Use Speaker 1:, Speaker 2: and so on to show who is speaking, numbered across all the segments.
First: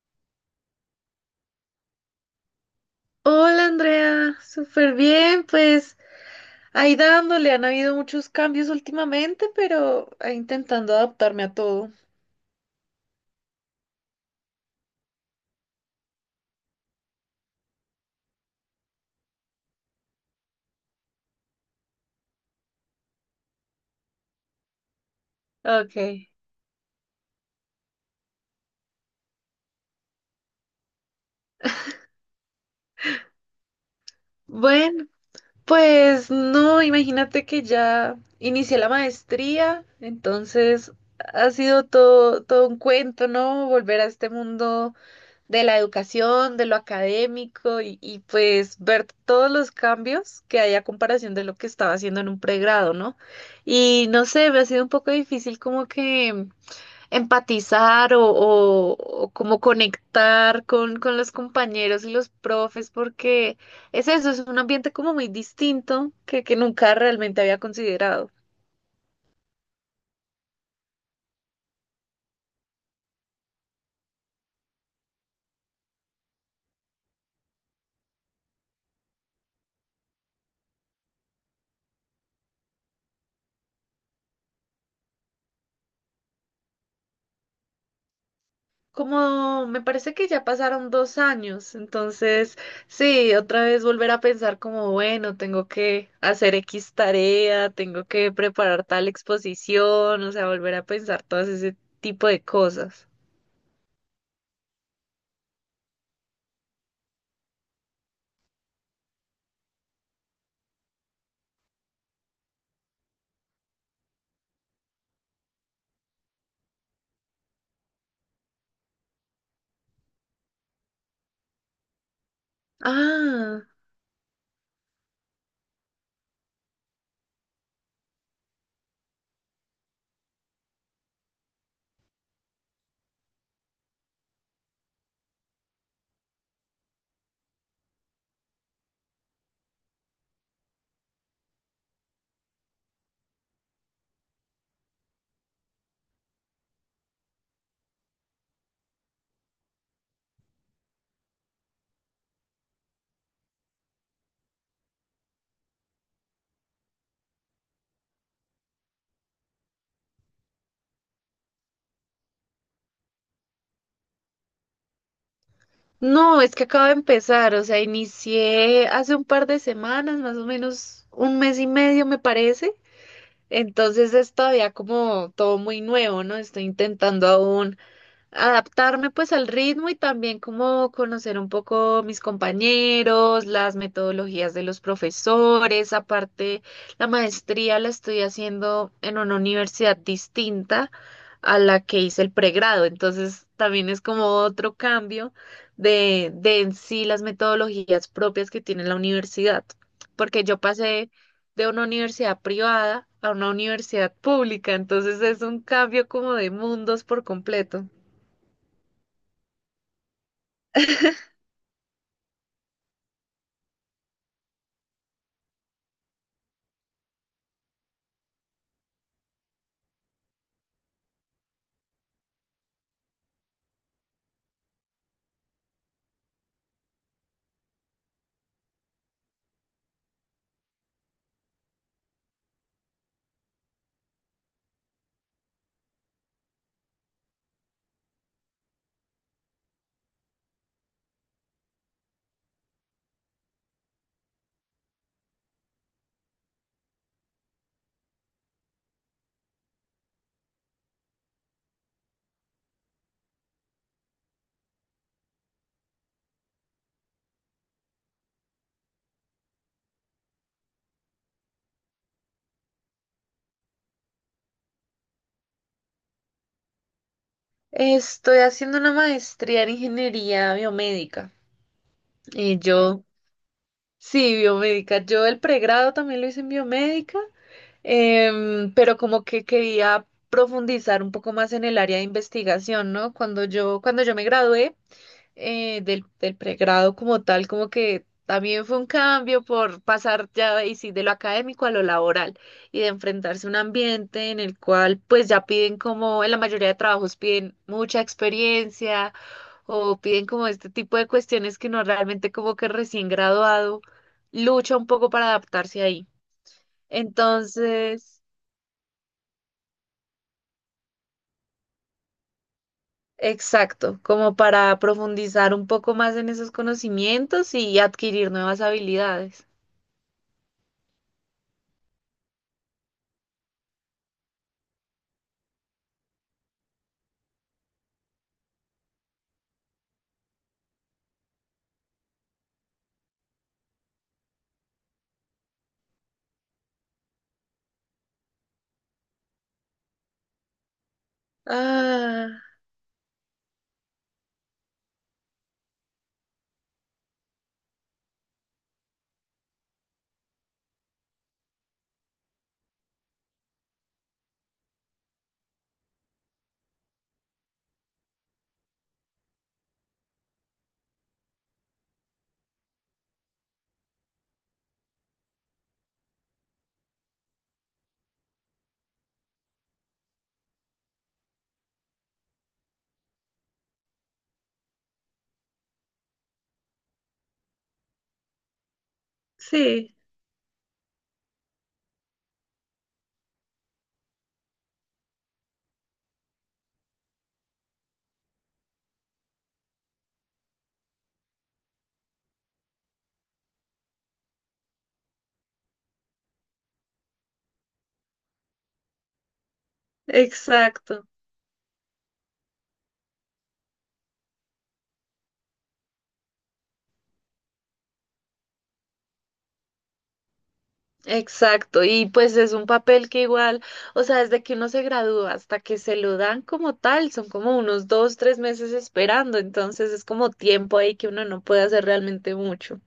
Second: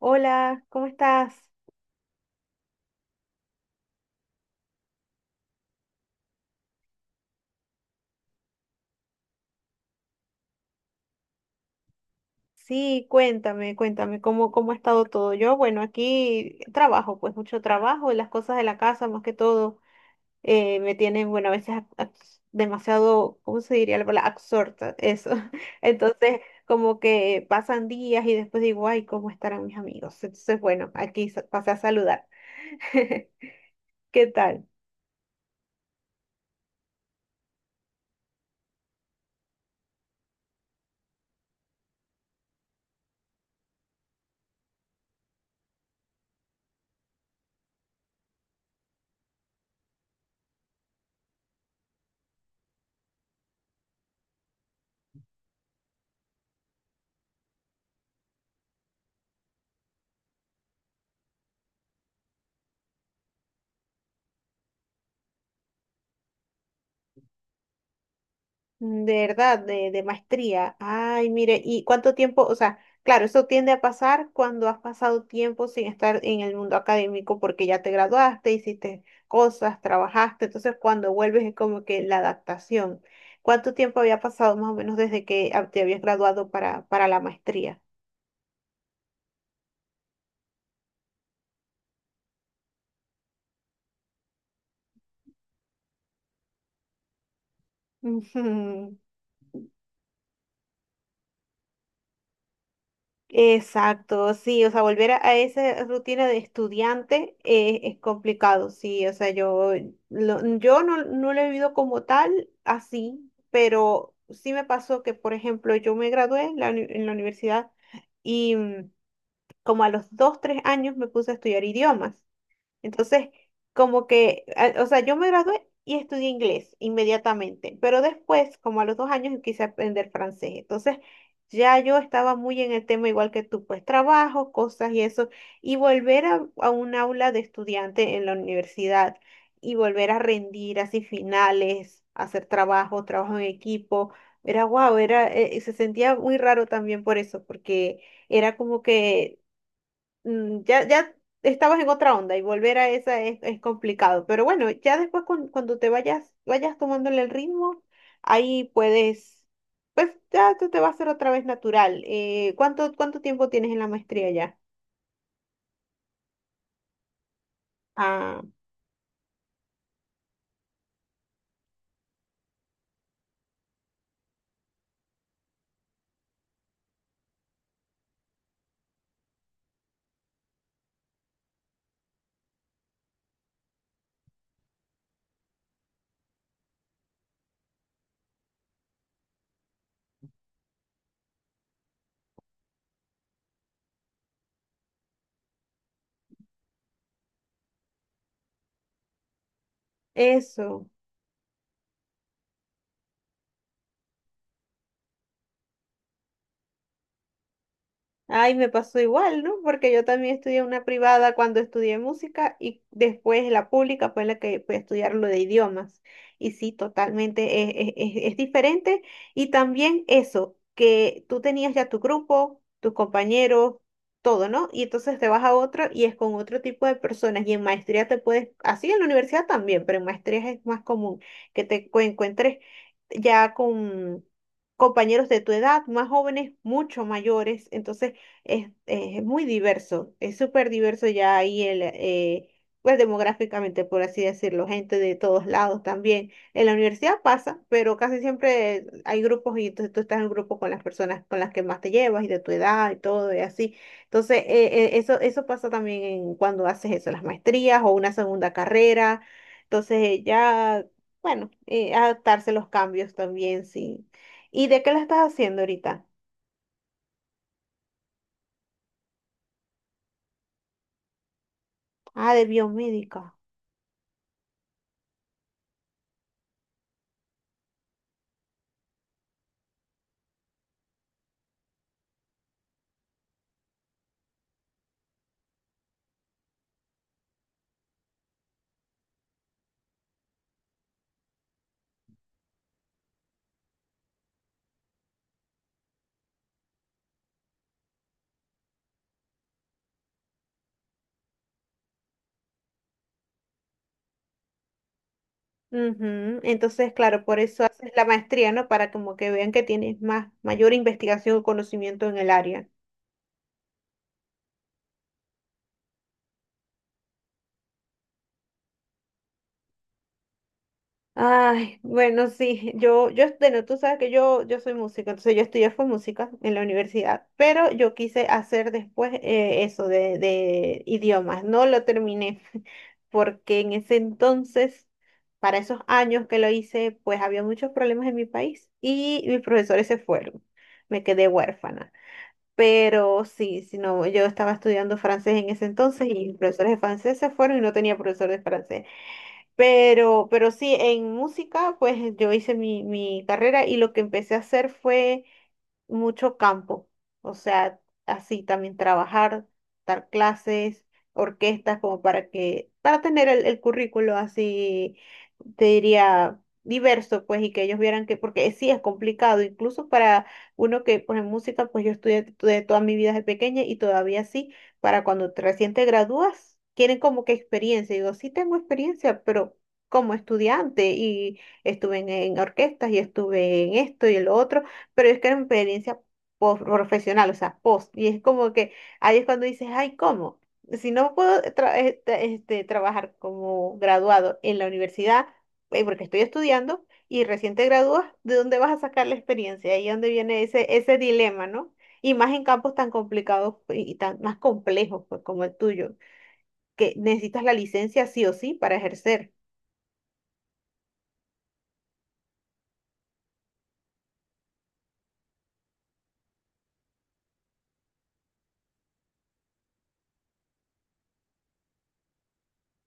Speaker 1: Hola, ¿cómo estás?
Speaker 2: Hola Andrea, súper bien, pues ahí dándole, han habido muchos cambios últimamente, pero ahí intentando adaptarme a todo.
Speaker 1: Sí, cuéntame, cuéntame, ¿cómo ha estado todo? Yo, bueno, aquí trabajo, pues mucho trabajo, y las cosas de la casa más que todo me tienen, bueno, a veces demasiado, ¿cómo se diría la palabra? Absorta, eso.
Speaker 2: Ok.
Speaker 1: Entonces, como que pasan días y después digo, ay, ¿cómo estarán mis amigos? Entonces, bueno, aquí pasé a saludar. ¿Qué tal?
Speaker 2: Bueno, pues no, imagínate que ya inicié la maestría, entonces ha sido todo, todo un cuento, ¿no? Volver a este mundo de la educación, de lo académico y, pues ver todos los cambios que hay a comparación de lo que estaba haciendo en un pregrado, ¿no? Y no sé, me ha sido un poco difícil como que empatizar o como conectar con los compañeros y los profes porque es eso, es un ambiente como muy distinto que nunca realmente había considerado.
Speaker 1: De verdad, de maestría. Ay, mire, ¿y cuánto tiempo? O sea, claro, eso tiende a pasar cuando has pasado tiempo sin estar en el mundo académico porque ya te graduaste, hiciste cosas, trabajaste. Entonces, cuando vuelves es como que la adaptación. ¿Cuánto tiempo había pasado más o menos desde que te habías graduado para la maestría?
Speaker 2: Como me parece que ya pasaron 2 años, entonces sí, otra vez volver a pensar como, bueno, tengo que hacer X tarea, tengo que preparar
Speaker 1: Ujú.
Speaker 2: tal exposición, o sea, volver a pensar todas ese tipo de cosas.
Speaker 1: Exacto, sí, o sea, volver a esa rutina de estudiante es complicado, sí, o sea, yo no, no lo he vivido como tal, así, pero sí me pasó que, por ejemplo, yo me gradué en la universidad y como a los 2, 3 años me puse a estudiar idiomas. Entonces,
Speaker 2: Ah,
Speaker 1: como que, o sea, yo me gradué y estudié inglés inmediatamente, pero después, como a los 2 años, quise aprender francés. Entonces, ya yo estaba muy en el tema igual que tú, pues trabajo, cosas y eso, y volver a un aula de estudiante en la universidad y volver a rendir así finales, hacer trabajo, trabajo en equipo. Era guau, se sentía muy raro también por eso, porque era como que ya, ya estabas en otra onda y volver a esa es complicado. Pero bueno, ya después cuando te vayas tomándole el ritmo, ahí puedes, pues ya te va a ser otra vez natural. ¿Cuánto tiempo tienes en la maestría ya?
Speaker 2: no, es que acabo de empezar, o sea,
Speaker 1: Ah,
Speaker 2: inicié hace un par de semanas, más o menos un mes y medio me parece, entonces es todavía como todo muy nuevo, ¿no? Estoy intentando aún adaptarme pues al ritmo y también como conocer un poco mis compañeros, las metodologías de los profesores. Aparte, la maestría la estoy haciendo en una universidad distinta a la que hice el pregrado, entonces también es como otro cambio de en sí las metodologías propias que tiene la universidad, porque yo
Speaker 1: eso.
Speaker 2: pasé de una universidad privada a una universidad pública, entonces es un cambio como de mundos por completo.
Speaker 1: Ay, me pasó igual, ¿no? Porque yo también estudié una privada cuando estudié música y después la pública fue la que fue a estudiar lo de idiomas. Y sí, totalmente es diferente. Y también eso, que tú tenías ya tu grupo, tus compañeros, todo, ¿no? Y entonces te vas a otro y es con otro tipo de personas. Y en maestría te puedes, así en la universidad también, pero en maestría es más común que te encuentres ya con compañeros de tu edad, más jóvenes, mucho mayores. Entonces, es muy diverso, es súper diverso ya ahí pues demográficamente, por así decirlo, gente de todos lados también. En la universidad pasa, pero casi siempre hay grupos y entonces tú estás en grupo con las personas con las que más te llevas y de tu edad y todo y así. Entonces, eso pasa también en cuando haces eso, las maestrías o una segunda carrera. Entonces, ya, bueno, adaptarse a los cambios también, sí. ¿Y de qué la estás haciendo ahorita?
Speaker 2: Estoy haciendo una maestría en ingeniería biomédica.
Speaker 1: Ah, de
Speaker 2: Y yo,
Speaker 1: biomédica.
Speaker 2: sí, biomédica. Yo el pregrado también lo hice en biomédica, pero como que quería profundizar un poco más en el área de investigación, ¿no? Cuando yo me gradué, del pregrado como tal, como que también fue un cambio por pasar ya y sí, de lo académico a lo laboral y de enfrentarse a un ambiente en el cual pues ya piden como en la mayoría de trabajos piden mucha experiencia o piden como este tipo de cuestiones que no realmente como que recién graduado lucha un poco para adaptarse ahí.
Speaker 1: Ujú. Entonces, claro, por eso haces la
Speaker 2: Entonces,
Speaker 1: maestría, ¿no? Para como que vean que tienes más, mayor investigación o conocimiento en el área.
Speaker 2: exacto, como para profundizar un poco más en esos conocimientos y adquirir nuevas habilidades.
Speaker 1: Ay, bueno, sí, yo, bueno, tú sabes que yo soy música, entonces yo estudié fue música en la universidad, pero yo quise hacer después eso de idiomas, no lo terminé, porque en ese entonces, para esos años que lo hice, pues había muchos problemas en mi país y mis profesores se fueron, me quedé huérfana.
Speaker 2: Ah,
Speaker 1: Pero sí, si no, yo estaba estudiando francés en ese entonces y mis profesores de francés se fueron y no tenía profesor de francés. Pero sí, en música, pues yo hice mi carrera y lo que empecé a hacer fue mucho campo. O sea, así también trabajar, dar clases, orquestas, como para que, para tener el currículo así, te diría, diverso, pues, y que ellos vieran que, porque sí es complicado, incluso para uno que, pues, en música, pues yo estudié toda mi vida desde pequeña y todavía sí para cuando recién te gradúas, quieren como que experiencia. Y digo, sí tengo experiencia, pero
Speaker 2: sí,
Speaker 1: como estudiante y estuve en orquestas y estuve en esto y el otro, pero es que era una experiencia profesional, o sea, post. Y es como que ahí es cuando dices, ay, ¿cómo? Si no puedo trabajar como graduado en la universidad, porque estoy estudiando y recién te gradúas, ¿de dónde vas a sacar la experiencia? Ahí es donde viene ese
Speaker 2: exacto,
Speaker 1: dilema, ¿no? Y más en campos tan complicados pues, y tan más complejos pues, como el tuyo, que necesitas la licencia sí o sí para ejercer.
Speaker 2: exacto. Y pues es un papel que igual, o sea, desde que uno se gradúa hasta que se lo dan como tal, son como unos 2, 3 meses esperando, entonces es como tiempo ahí que uno no puede hacer realmente mucho.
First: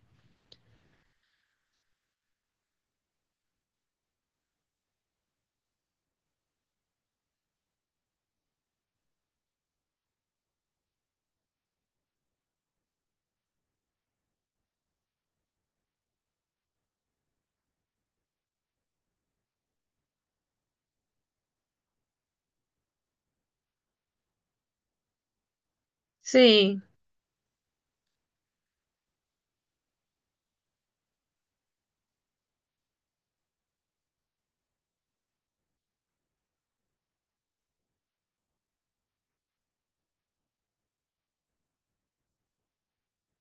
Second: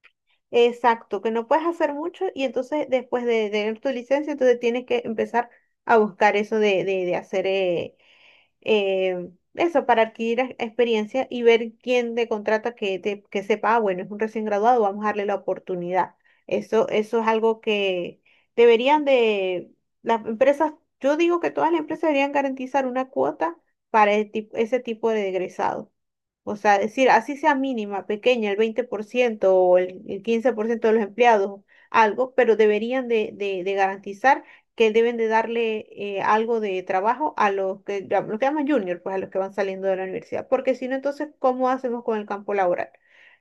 Speaker 1: Exacto, que no puedes hacer mucho y entonces después de tener tu licencia, entonces tienes que empezar a buscar eso de hacer eh, eso, para adquirir experiencia y ver quién te contrata que sepa, ah, bueno, es un recién graduado, vamos a darle la oportunidad. Eso es algo que deberían de, las empresas, yo digo que todas las empresas deberían garantizar una cuota para el ese tipo de egresado. O sea,
Speaker 2: Sí,
Speaker 1: decir, así sea mínima, pequeña, el 20% o el 15% de los empleados, algo, pero deberían de, de garantizar que deben de darle algo de trabajo a los que, llaman junior, pues a los que van saliendo de la universidad, porque si no, entonces, ¿cómo hacemos con el campo laboral?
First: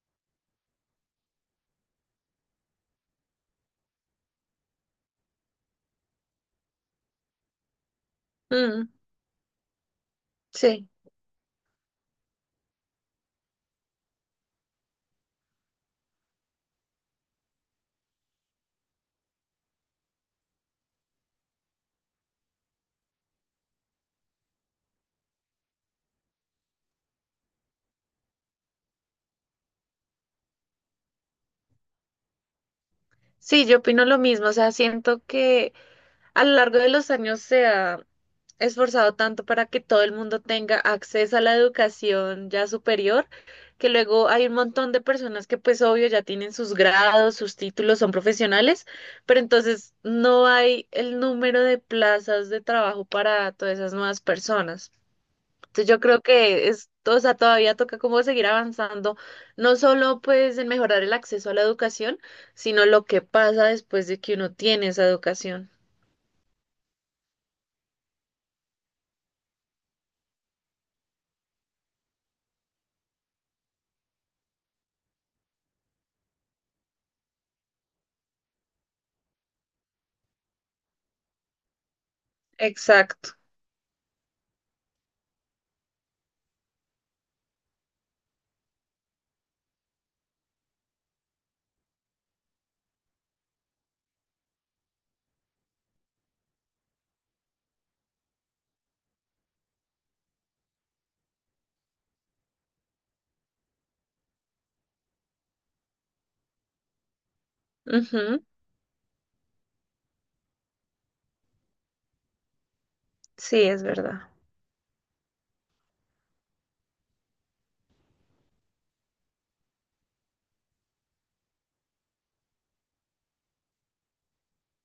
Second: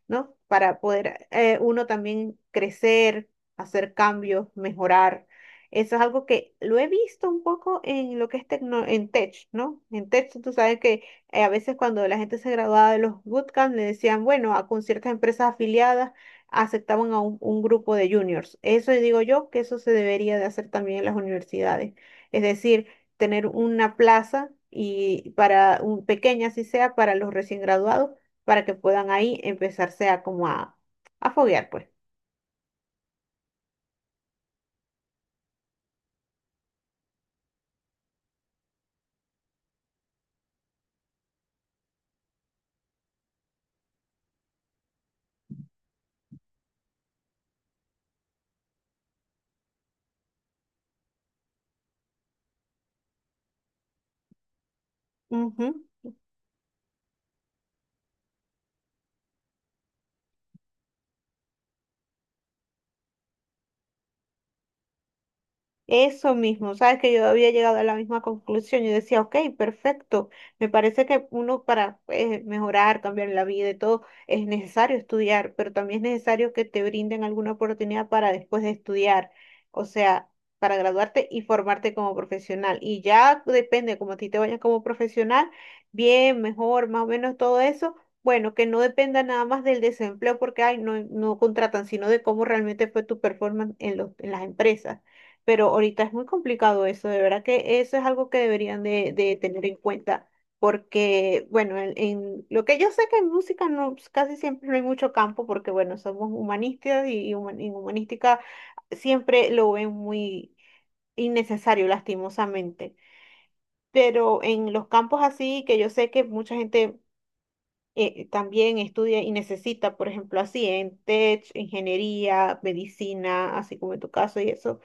Speaker 1: ¿No? Para poder uno también crecer, hacer cambios, mejorar. Eso es algo que lo he visto un poco en lo que es
Speaker 2: mm,
Speaker 1: en tech, ¿no? En tech, tú sabes
Speaker 2: sí,
Speaker 1: que a veces cuando la gente se graduaba de los bootcamp, le decían, bueno, con ciertas empresas afiliadas aceptaban a un grupo de juniors. Eso digo yo que eso se debería de hacer también en las universidades. Es decir, tener una plaza y para un pequeña así sea para los recién graduados, para que puedan ahí empezarse a como a foguear, pues.
Speaker 2: sí, yo opino lo mismo, o sea, siento que a lo largo de los años se ha esforzado tanto para que todo el mundo tenga acceso a la educación ya superior, que luego hay un montón de personas que pues obvio ya tienen sus grados, sus títulos, son profesionales, pero entonces no hay el número de plazas de trabajo para todas esas nuevas personas.
Speaker 1: Ujú.
Speaker 2: Entonces yo creo que es, o sea, todavía toca como seguir avanzando, no solo pues en mejorar el acceso a la educación, sino lo que pasa después de que uno tiene esa educación.
Speaker 1: Eso mismo, sabes que yo había llegado a la misma conclusión. Yo decía, ok, perfecto. Me parece que uno para mejorar, cambiar la vida y todo, es necesario estudiar, pero también es necesario que te brinden alguna oportunidad para después de estudiar, o sea, para graduarte y formarte como profesional. Y
Speaker 2: Exacto.
Speaker 1: ya depende, como a ti te vayas como profesional, bien, mejor, más o menos todo eso. Bueno, que no dependa nada más del desempleo, porque ay, no, no contratan, sino de cómo realmente fue tu performance en los, en las empresas pero ahorita es muy complicado eso, de verdad que eso es algo que deberían de, tener en cuenta, porque, bueno, en lo que yo sé que en música no, pues, casi siempre no hay mucho campo, porque, bueno, somos humanistas y en humanística
Speaker 2: Ujú.
Speaker 1: siempre lo ven muy innecesario, lastimosamente,
Speaker 2: Sí, es verdad.
Speaker 1: pero en los campos así, que yo sé que mucha gente... también estudia y necesita, por ejemplo, así en tech, ingeniería, medicina, así como en tu caso y eso,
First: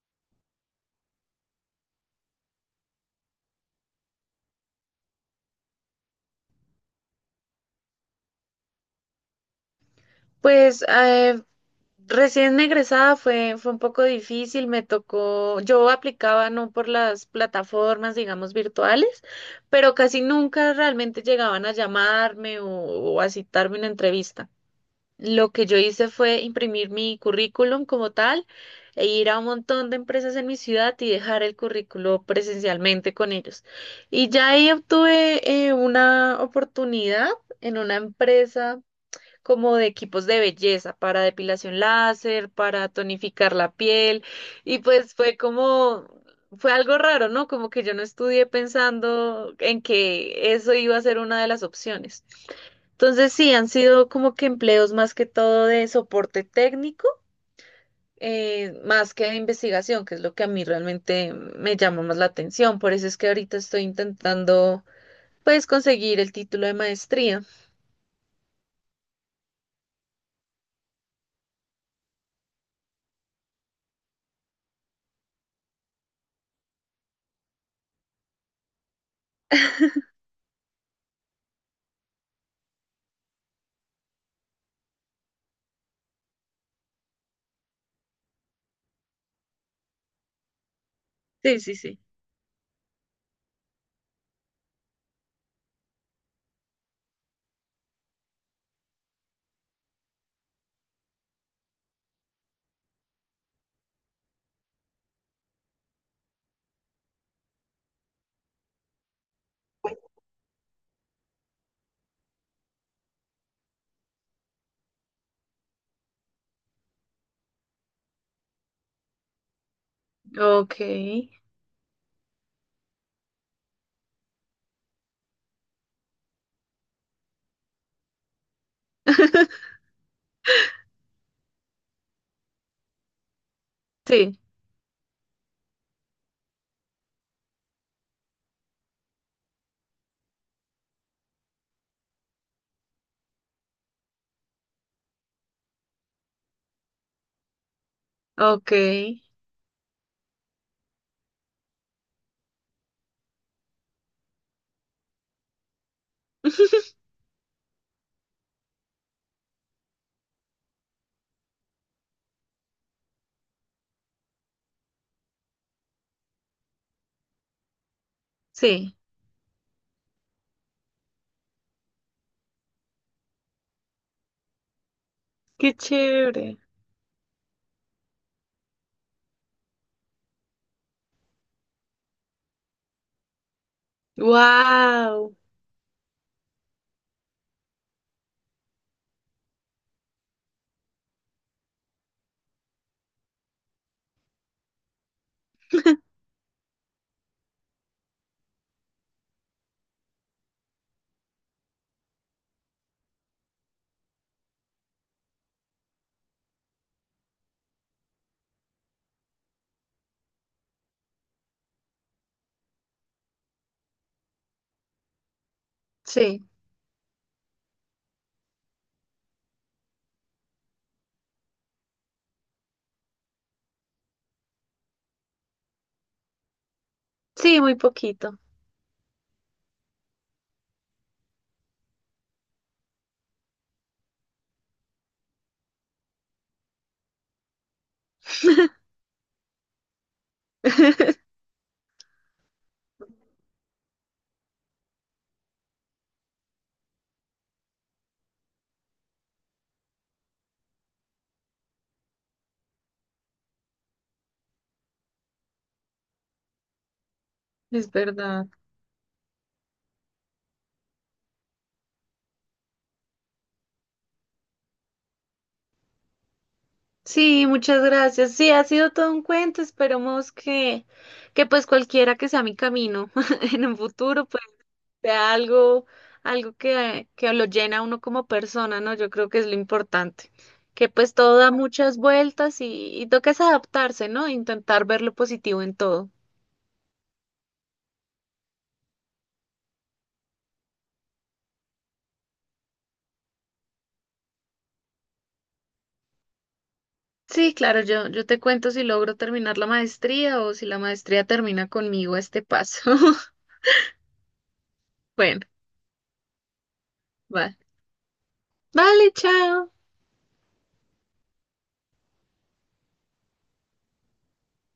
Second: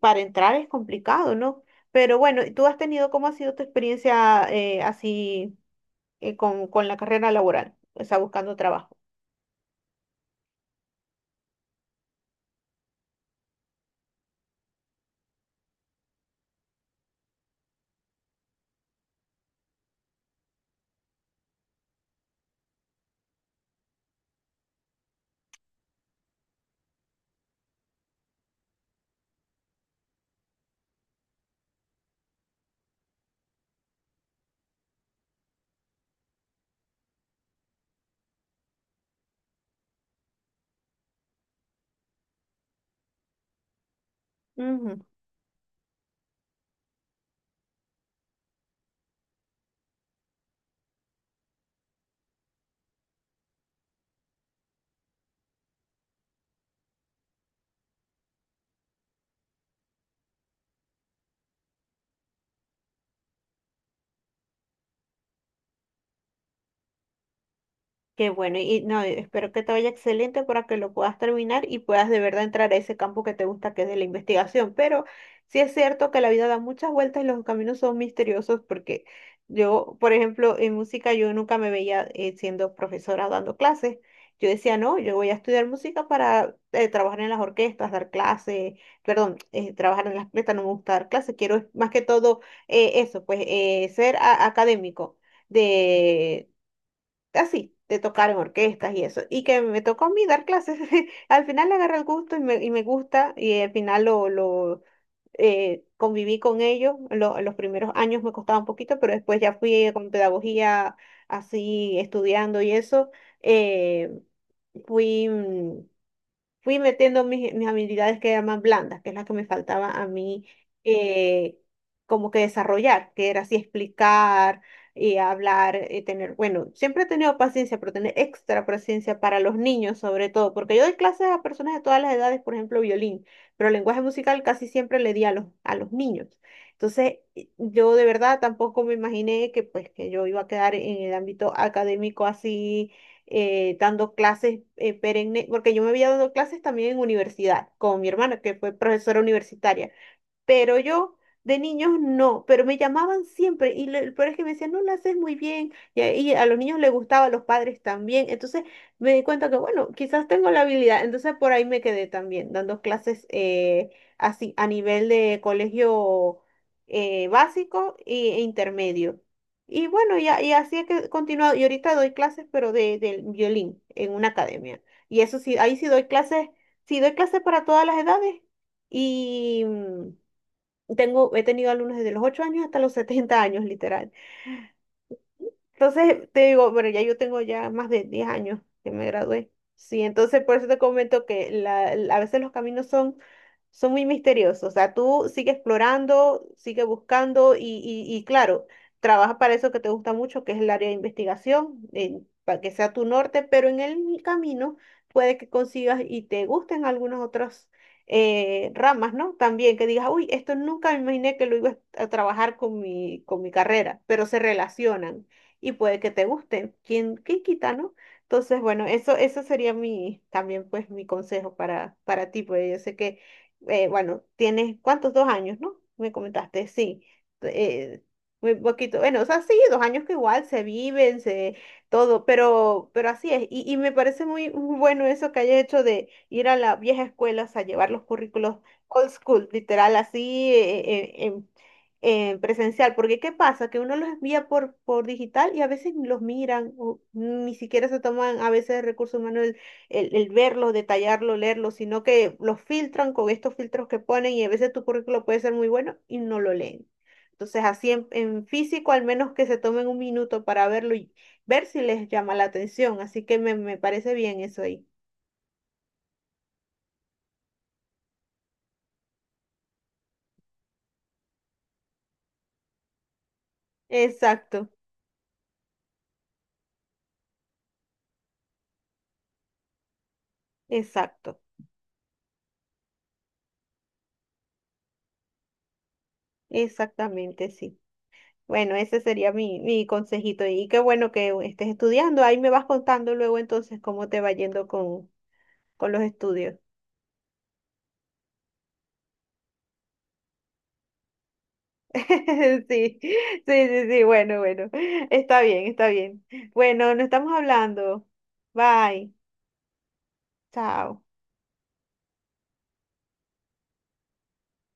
Speaker 1: para entrar es complicado, ¿no? Pero bueno, ¿tú has tenido, cómo ha sido tu experiencia así con la carrera laboral? O sea, buscando trabajo.
Speaker 2: Pues recién egresada fue un poco difícil, me tocó, yo aplicaba no por las plataformas, digamos, virtuales, pero casi nunca realmente llegaban a llamarme o a citarme una entrevista. Lo que yo hice fue imprimir mi currículum como tal e ir a un montón de empresas en mi ciudad y dejar el currículo presencialmente con ellos. Y ya ahí obtuve una oportunidad en una empresa como de equipos de belleza para depilación láser, para tonificar la piel y
Speaker 1: Ujú.
Speaker 2: pues fue como, fue algo raro, ¿no? Como que yo no estudié pensando en que eso iba a ser una de las opciones. Entonces sí, han sido como que empleos más que todo de soporte técnico. Más que de investigación, que es lo que a mí realmente me llama más la atención. Por eso es que ahorita estoy intentando, pues, conseguir el título de maestría.
Speaker 1: Qué bueno, y no, espero que te vaya excelente para que lo puedas terminar y puedas de verdad entrar a ese campo que te gusta, que es de la investigación. Pero sí es cierto que la vida da muchas vueltas y los caminos son misteriosos porque yo, por ejemplo, en música yo nunca me veía siendo profesora o dando clases. Yo decía, no, yo voy a estudiar música para trabajar en las orquestas, dar clases, perdón, trabajar en las orquestas, no me gusta dar clases, quiero
Speaker 2: Sí, sí,
Speaker 1: más
Speaker 2: sí.
Speaker 1: que todo eso, pues ser académico de, así, de tocar en orquestas y eso. Y que me tocó a mí dar clases. Al final le agarré el gusto y me, gusta y al final lo conviví con ellos. Los primeros años me costaba un poquito, pero después ya fui con pedagogía así estudiando y eso. eh, fui... mm, fui metiendo mis habilidades que llaman blandas, que es la que me faltaba a mí
Speaker 2: Ok.
Speaker 1: eh, como que desarrollar, que era así explicar, hablar, tener, bueno, siempre he tenido paciencia, pero tener extra paciencia para los niños sobre todo, porque yo doy clases a personas de todas las edades, por ejemplo, violín, pero lenguaje
Speaker 2: Sí,
Speaker 1: musical casi siempre le di a los niños. Entonces, yo de verdad tampoco me imaginé que pues que yo iba a quedar en el ámbito académico así dando clases perenne, porque yo me había dado clases también en universidad con mi hermana, que
Speaker 2: ok,
Speaker 1: fue profesora universitaria pero yo de niños no, pero me llamaban siempre y el peor es que me decían, no lo haces muy bien y a los niños les gustaba, a los padres también, entonces me di cuenta que bueno, quizás tengo la habilidad, entonces por ahí me quedé también dando clases así a nivel de colegio básico e
Speaker 2: sí,
Speaker 1: intermedio. Y bueno, y así es que he continuado, y ahorita doy clases pero del violín en una academia. Y eso sí,
Speaker 2: qué
Speaker 1: ahí
Speaker 2: chévere.
Speaker 1: sí doy clases para todas las edades. Y, he tenido alumnos desde los 8 años hasta los 70 años, literal.
Speaker 2: Wow,
Speaker 1: Entonces, te digo, bueno, ya yo tengo ya más de 10 años que me gradué. Sí, entonces por eso te comento que a veces los caminos son muy misteriosos. O sea, tú sigue explorando, sigue buscando y claro, trabaja para eso que te gusta mucho, que es el área de investigación, para que sea tu norte, pero en el camino puede que consigas y te gusten algunas otras ramas, ¿no? También que digas, uy, esto nunca me imaginé que lo iba a trabajar con mi carrera, pero se relacionan y puede que te
Speaker 2: sí,
Speaker 1: gusten. ¿Quién quita, no? Entonces, bueno, eso sería mi, también pues mi consejo para ti, porque yo sé que bueno, tienes, ¿cuántos? 2 años, ¿no? Me comentaste, sí.
Speaker 2: sí, muy
Speaker 1: Eh,
Speaker 2: poquito.
Speaker 1: muy poquito. Bueno, o sea, sí, 2 años que igual se viven, se, todo, pero así es. Y me parece muy bueno eso que hayas hecho de ir a la vieja escuela, o sea, llevar los currículos old school, literal, así, en presencial, porque ¿qué pasa? Que uno los envía por digital y a veces ni los miran, o ni siquiera se toman a veces recursos humanos el verlo, detallarlo, leerlo, sino que los filtran con estos filtros que ponen y a veces tu currículo puede ser muy bueno y no lo leen. Entonces, así
Speaker 2: Es
Speaker 1: en
Speaker 2: verdad.
Speaker 1: físico, al menos que se tomen un minuto para verlo y ver si les llama la atención. Así que me parece bien eso ahí.
Speaker 2: Sí, muchas gracias. Sí, ha sido todo un cuento. Esperemos que pues cualquiera que sea mi camino en un futuro, pues
Speaker 1: Exacto,
Speaker 2: sea algo, algo que lo llena a uno como persona, ¿no? Yo creo que es lo importante. Que pues todo
Speaker 1: exacto,
Speaker 2: da muchas vueltas y toca es adaptarse, ¿no? Intentar ver lo positivo en todo.
Speaker 1: exactamente, sí. Bueno, ese sería mi, consejito. Y qué bueno que estés estudiando. Ahí me vas contando luego entonces cómo te va yendo con los estudios.
Speaker 2: Sí, claro, yo te cuento si logro terminar la maestría o si la maestría termina conmigo a este paso.
Speaker 1: Sí, sí, sí, sí, bueno, bueno. Está
Speaker 2: Bueno,
Speaker 1: bien, está bien. Bueno, nos estamos
Speaker 2: va.
Speaker 1: hablando.
Speaker 2: Vale,
Speaker 1: Bye,
Speaker 2: chao.
Speaker 1: chao.